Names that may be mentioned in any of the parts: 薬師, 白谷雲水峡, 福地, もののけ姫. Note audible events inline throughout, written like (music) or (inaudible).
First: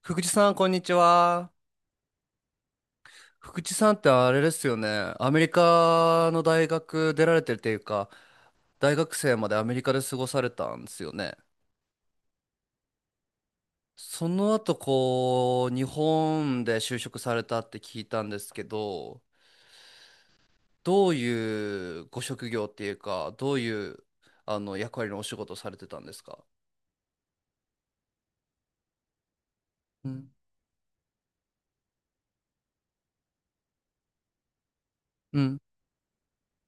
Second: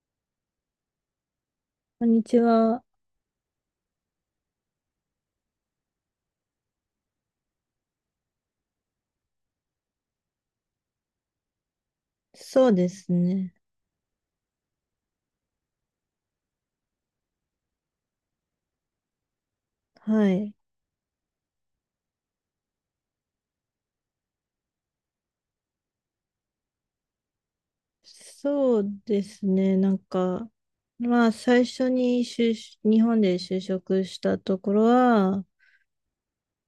福地さん、こんにちは。こんにちは。福地さんってあれですよね。アメリカの大学出られてるっていうか、大学生までアメリカで過ごされたんですよね。そうですね。その後、こう、日本で就職されたって聞いたんですけど、はい。どういうご職業っていうか、どういう、あの、役割のお仕事をされてたんですか？そうですね。うん、最初に日本で就職したところうは、ん、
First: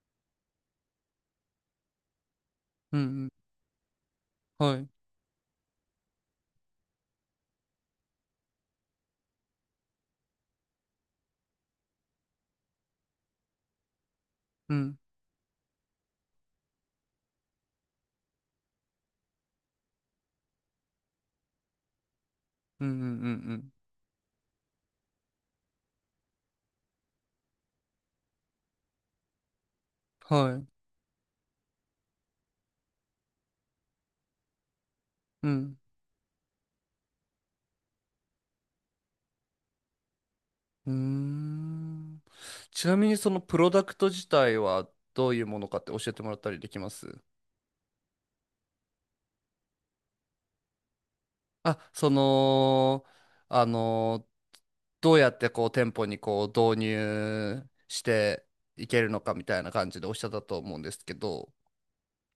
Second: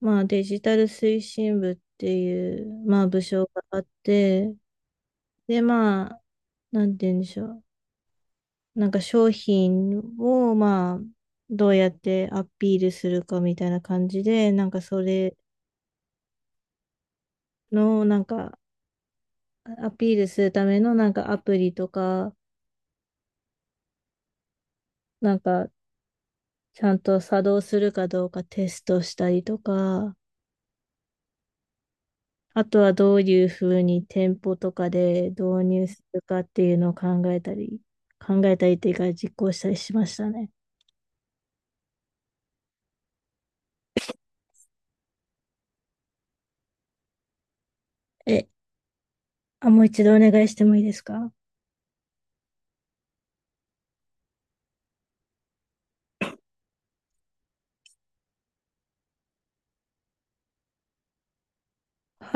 デジタル推進部っていう、うん、う部ん。署があって、はい、で、まあ、なんて言うんでしょう。商品を、どうやってアピールするかみたいな感じで、うん、それの、なんか、アピールするための、アプリとか、うん、うん、うん、うん。なんか、ちゃんと作動するかどうかテストしたりとか、はい、あとはどういうふうに店舗とかで導うん。入するかっていうのを考えたりっていうか実行したりしましたね。うーん。ちなみにそのプロダクト自体はどういうものかって教えてもらったりできます？え、あ、もう一度お願いしてもいいですか？あ、その、あの、どうやってこう店舗にこう導入していけるのかみたいな感じでおっしゃったと思うんですけど、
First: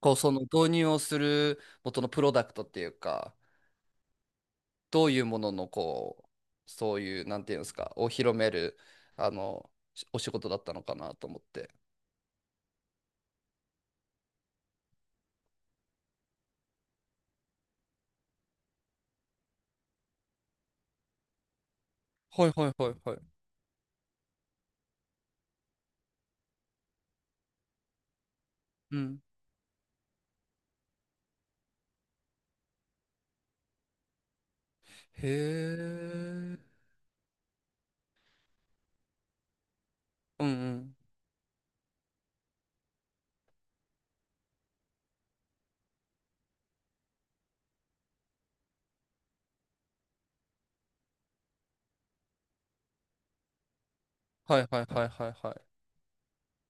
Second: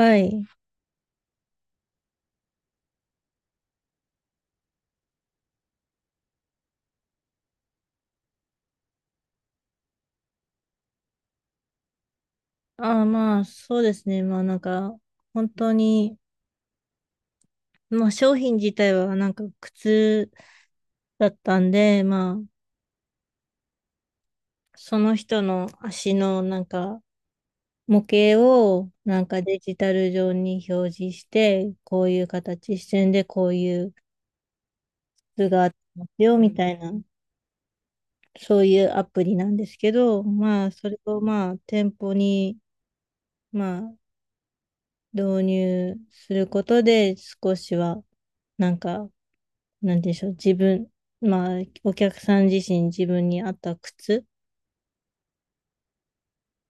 こうそのい。導入をする元のプロダクトっていうか、どういうもののこう、そういう、なんていうんですか、を広める、あの、お仕事だったのかなと思って。そうですね。本当に、商品自体は靴だったんで、まあ、はいはいはいはい。その人の足の模型をうん。デジタル上に表示して、こういう形、視線でこういうへ図があってますよ、みえ。たいな、そういうアプリなんですけど、うんうそん。れを店舗に、まあ、導入することで、少しは、なんか、なんでしょう、自分、まあ、お客さん自身、自分に合った靴はいはいはいはいは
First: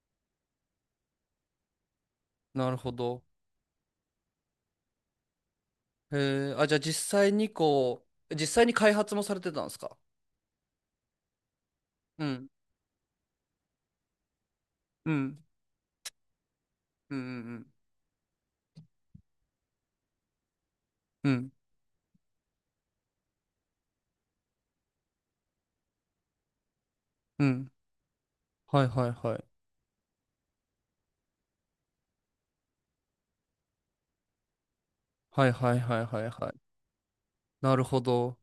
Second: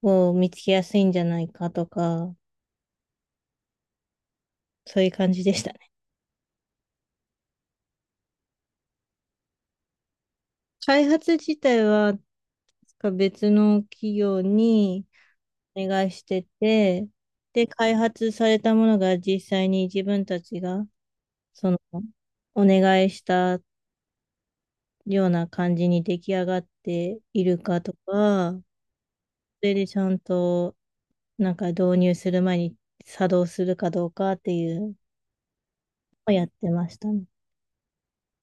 を見つけやすいんじゃないかとか、い。なるほど。そういう感じでした。へえ。あ、じゃあ実際に開発もされてたんですか？開発自体は、確うん。か別の企業にうん。お願いしてて、うんうんで、開発されたものが実際に自分たちが、うん。うん。その、お願いしたような感じに出来上がっていうるん。かとか、はいはいはい。それでちゃんと、導入する前に作動するかどうかっていうのはいはいはいはいをやっはい。てましたね。なるほど。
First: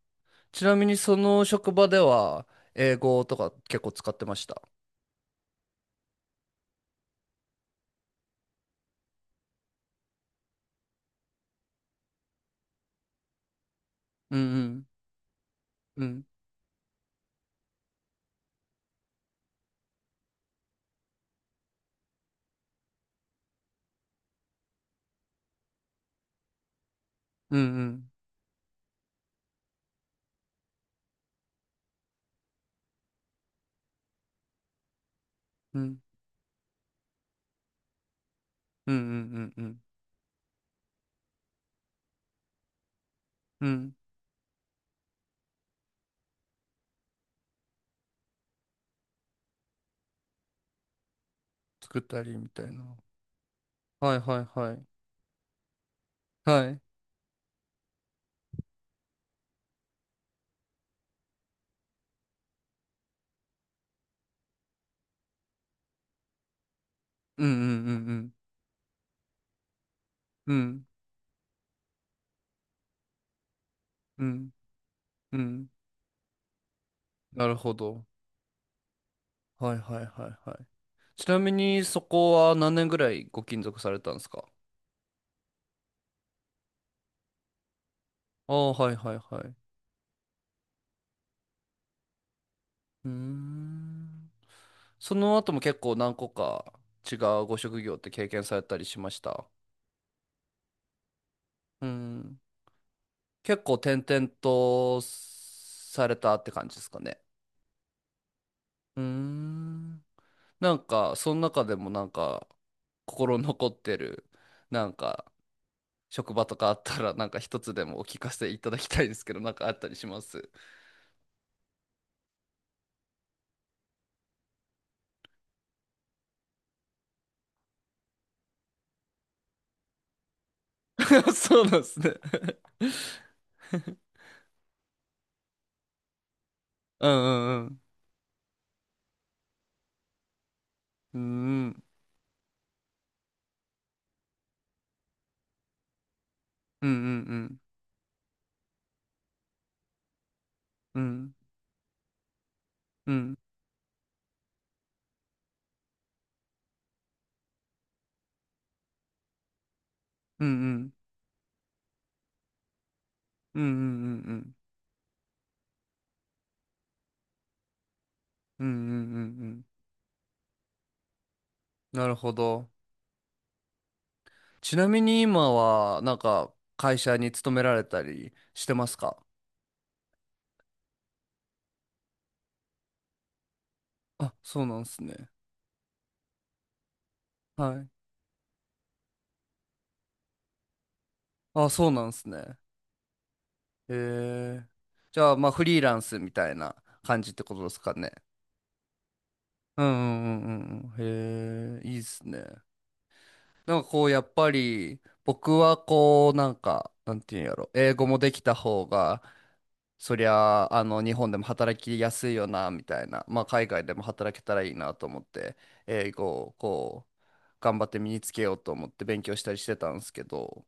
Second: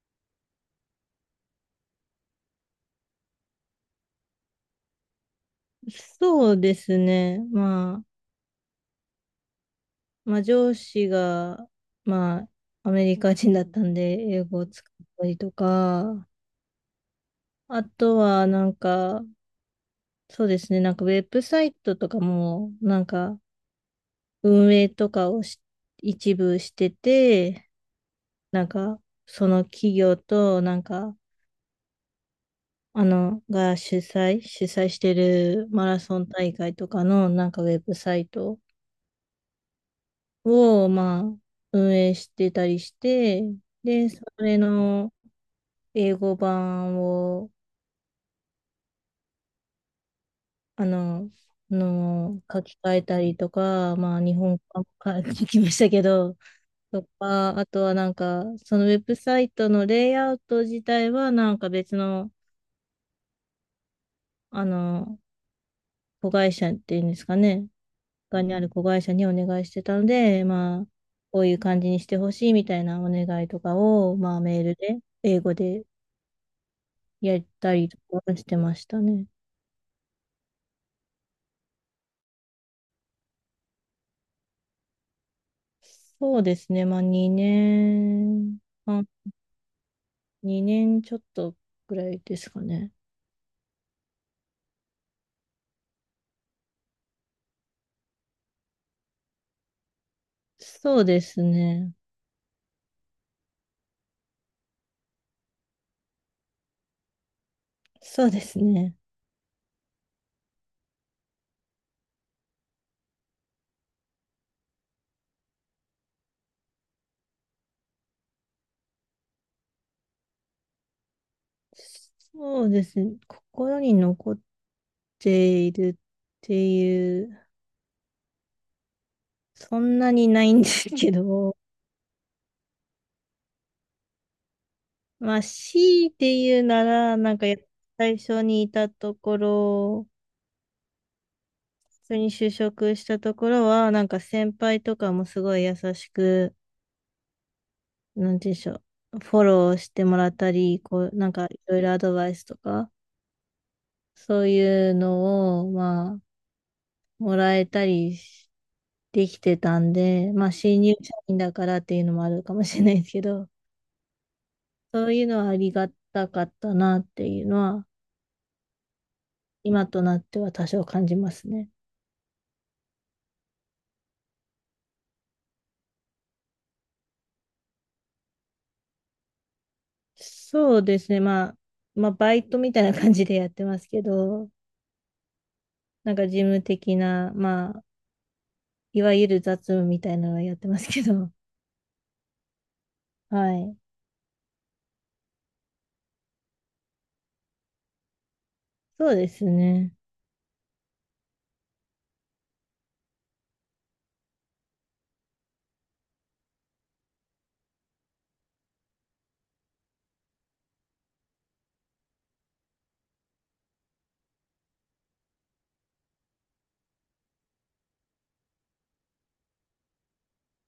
ちなみにその職場では、英語とか結構使ってました？そうですね。上司が、まあ、アメリカ人だったんで、うん英う語をん。使ったりとうんか、あとは、ウェブサイトとかも、運営とかを一部してうんうて、んなんか、その企業と、が主催してるうマんラソン大会とかの、ウェブサイトうんうんうんうんを、運営してたりして、うん。で、それの、英語版を、あの、作ったりみた書いきな。換えたりとか、はまいあ、日はい本はい。語版も (laughs) 書きましたけど、はい。とか、あとはそのウェブサイトのレイアウト自体は、別の、あの、子会社っていうんですかうんうんね、うんうん。他にある子会社にお願いしてたので、うまんあ、こういう感じにしてほしいみたいなお願いとかを、うまあ、んメールで、う英語ん。でやっなるたほりとど。かしてましたね。はいはいはいはい。ちなみにそこは何年ぐらいご勤続されたんですか？そうですね、まあ、2あ年。あ、はいはいはい。う2年ちょっとぐらいですかね。ーん。その後も結構何個か違うご職業って経験されたりしました？そうですうね。ん。結構転々とされたって感じですかね。そうですね。うーん。なんか、その中でもなんか、心残ってる、なんか、職場とかあったら、なんか一つでもお聞かせいただきたいですけど、なんかあったりします？ そうですね。心に残っているっていう、そんなにないんですけ (laughs) ど、そうなんですね。 (laughs) (laughs) まあ、強いて言うなうら、なんかやんうん最初にいたところ、うん普通に就職したところは、なんか先輩とかもすごい優しく、うんうんなんて言うんでしょう、フォローしてもらったり、うこう、なんんかいろいろアドバイスとか、うんうんそういうのを、まあ、もらえたりしできてたんで、うまあ、新ん入社員だからっていうのもあるかもしれないですけど、うんうんうんうんそういうのはありがたかったなっていうのは、うんうんうんうん。今となっては多少感じますね。なるほど。ちなみに今はなんか会社に勤められたりしてますか？そうですね、まあ、バイトみたいな感じでやってますけあ、ど、そうなんですね。なんか事務的な、はまあ、い。いわゆる雑務みたいなのはやってますけど、あ、そうなんですね。はい。へえ。じゃあまあフリーランスみたいな感じってことですかね？そうですうんうね。んうんうんうん。へえ、いいっすね。なんかこう、やっぱり、僕はこう、なんか、なんていうんやろ、英語もできた方が、そりゃあ、あの、日本でも働きやすいよな、みたいな、まあ、海外でも働けたらいいなと思って、英語をこう、頑張って身につけようと思って勉強したりしてたんですけど、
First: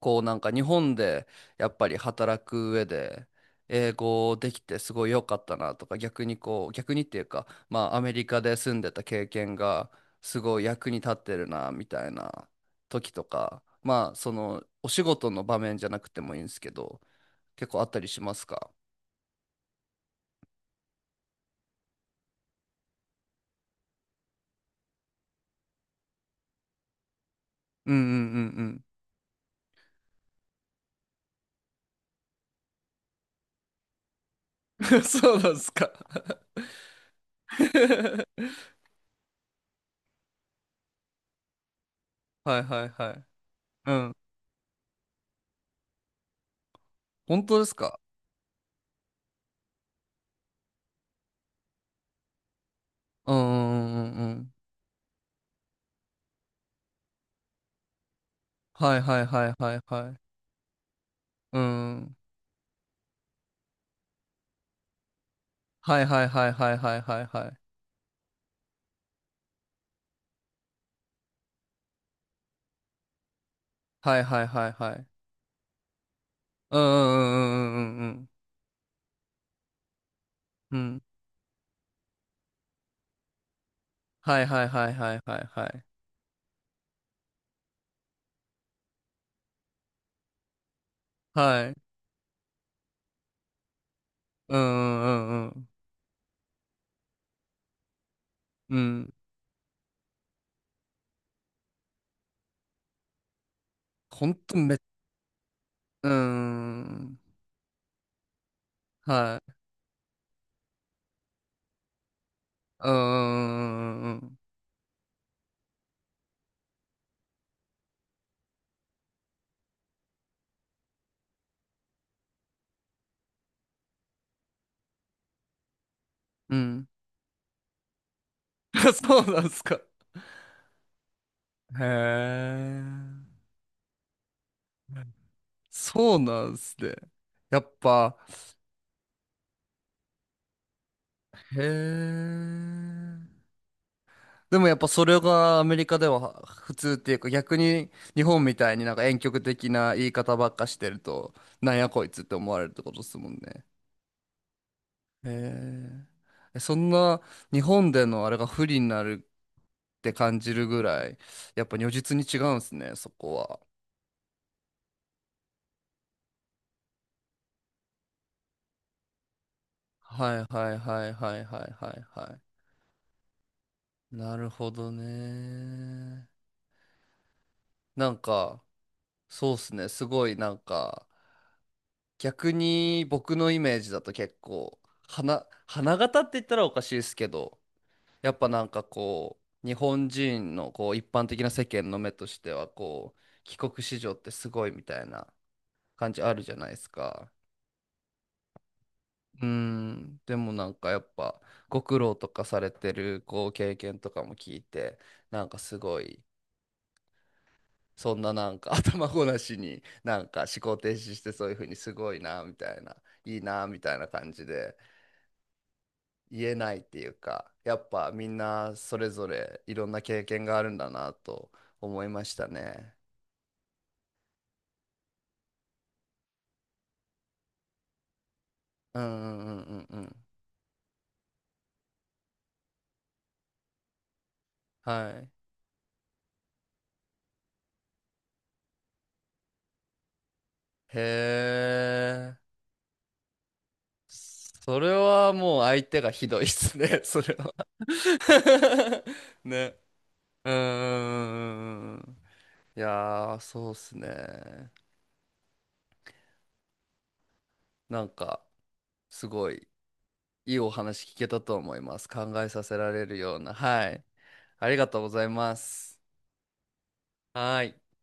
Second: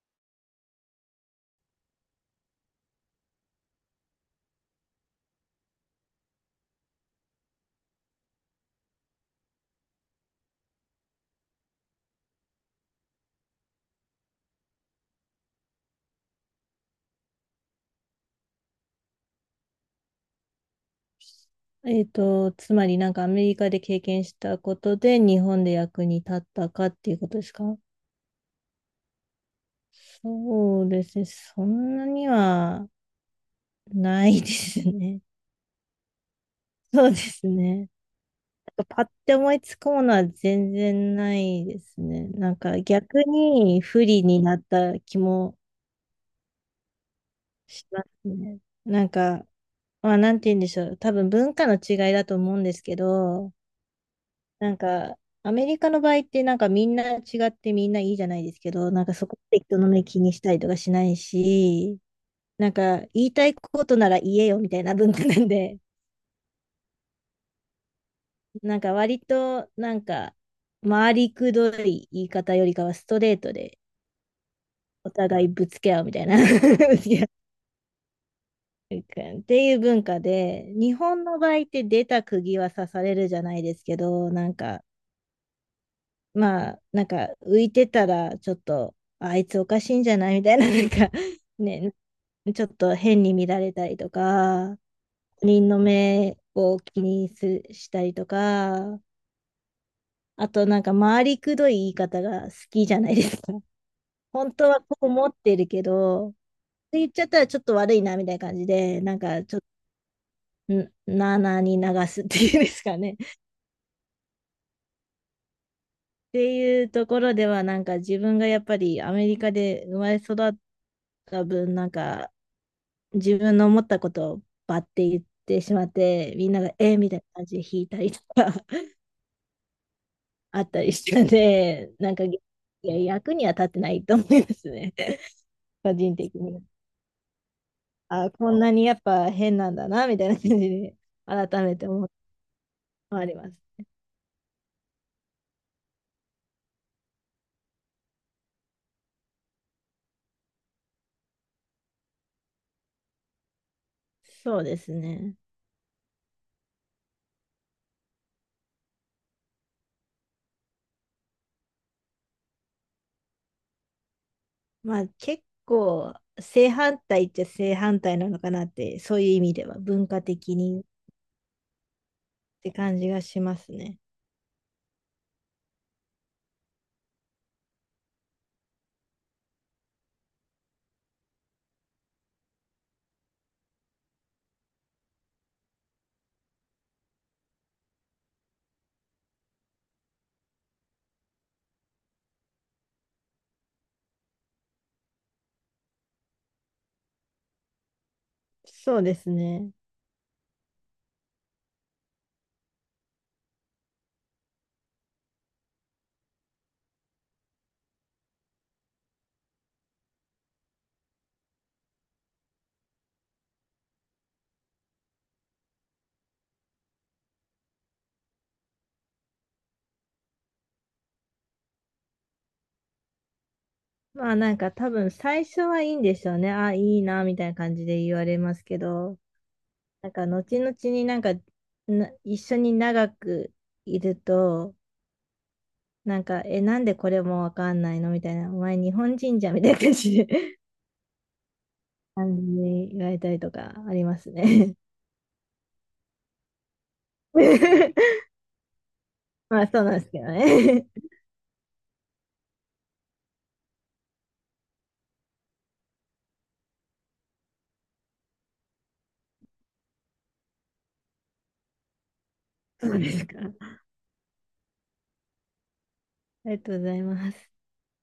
こうなんか日本でやっぱり働く上で英語できてすごい良かったなとか逆にっていうかまあアメリカで住んでた経験がすごい役に立ってるなみたいな時とかまあそのお仕事の場面じゃなくてもいいんですけど結構あったりしますか？ えっと、つまりなんかアメリカで経験したことで日本で役に立ったかっていうことですか？ (laughs) うんうんうんそうですね。そんなにはないですうん。 (laughs) ね。そうなんですか？ (laughs) そうですね。(laughs) なんかパッて思いつくものは全然ないですね。なんはいかはいは逆い。にう不ん。利になった気も本当ですしか？ますね。なんか、なんて言うんでしょう。多分文化の違いだと思うんですけうんど、うんうんうんうん。なんか、アメリカの場合ってみんなってみんないいじゃないですけど、はいなんかはいそこっはいては人いの目はい。気にしたりとかしないうし、ん。なんか言いたいことなら言えよみたいな文化なんで、はいはいはいはいはいはいはい。(laughs) なんか割と回りくどい言い方よりかはストレートではいはいはいはい。お互いぶつけ合うみたいな (laughs) うんうぶつけんうんうんうん合うっていう文化うんうん。で、う日ん。本の場合って出た釘は刺されるじゃないですけど、はいはいはいはいはいはい。まあ、なんか浮いてたら、ちょっと、あいつおかしいんじゃないみたいな、(laughs) はい。ね、ちょっと変に見られたりとうか、んうんう他人んの目を気にしたりとうん。うか、ん。あとなんか回りくどい言い方が好きじゃないですか。(laughs) ほん本と当め、はこう思ってるけうど、って言っん。ちゃったらちょっと悪いなみたいな感じで、はい。ちょっと、なあなあに流すっていうんですうんかね。(laughs) うんうんうんっていうところでは、なんか自分がやっぱりアメリカで生まれ育った分、なんか自分の思ったことをバッて言ってしまって、みんうん。なうがん。えーみたいな感じで引いたりとか (laughs) そうなんすか。(laughs) あったりしたのへで、いや、役え。には立ってないと思いますね。(laughs) 個人そう的なんに。すね。やっぱ、あ、こんなにやっぱ変なんだな、みたいな感じで、改へめて思ってありまえ。す。でもやっぱそれがアメリカでは普通っていうか逆に日本みたいになんか婉曲的な言い方ばっかしてるとなんやこいつって思われるってことですもんね。そうですへね。え。そんな日本でのあれが不利になるって感じるぐらいやっぱ如実に違うんですねそこは。まあ結構、正反対っちゃ正反対なのかなって、そういう意味では文化はい的はいにっはいはいはいはいはて感じがしますね。い。なるほどね。なんかそうっすねすごいなんか。逆に僕のイメージだと結構花形って言ったらおかしいですけどやっぱなんかこう日本人のこう一般的な世間の目としてはこう帰国子女ってすごいみたいな感じあるじゃないですか。そうですうーね。ん。でもなんかやっぱご苦労とかされてるこう経験とかも聞いてなんかすごいそんななんか (laughs) 頭ごなしになんか思考停止してそういうふうにすごいなみたいないいなみたいな感じで。言えないっていうか、やっぱみんなそれぞれいろんな経験があるんだなと思いましたね。まあなんか多分最初はいいんでしょうね。あ、いいな、みたいな感じで言われますけうんど、うんうんうんうなんん。か後々になんかな一緒に長くいると、はい。なんか、え、なんでこれもわかんないのみたいな、お前日本人じゃんみたいな感じで へ (laughs) え。感じで言われたりとかありますね。それはもう相手がひどいっすね、(laughs) それは。 (laughs) (laughs) まあね。そうなんですけどうんうね。んうんうんうん。いやー、そうっすね。なんか、すごいいいお話聞けたと思います。考えさせ (laughs) そらうれでるすようか。な。あはい。ありがとうございます。りがとうございます。はーい。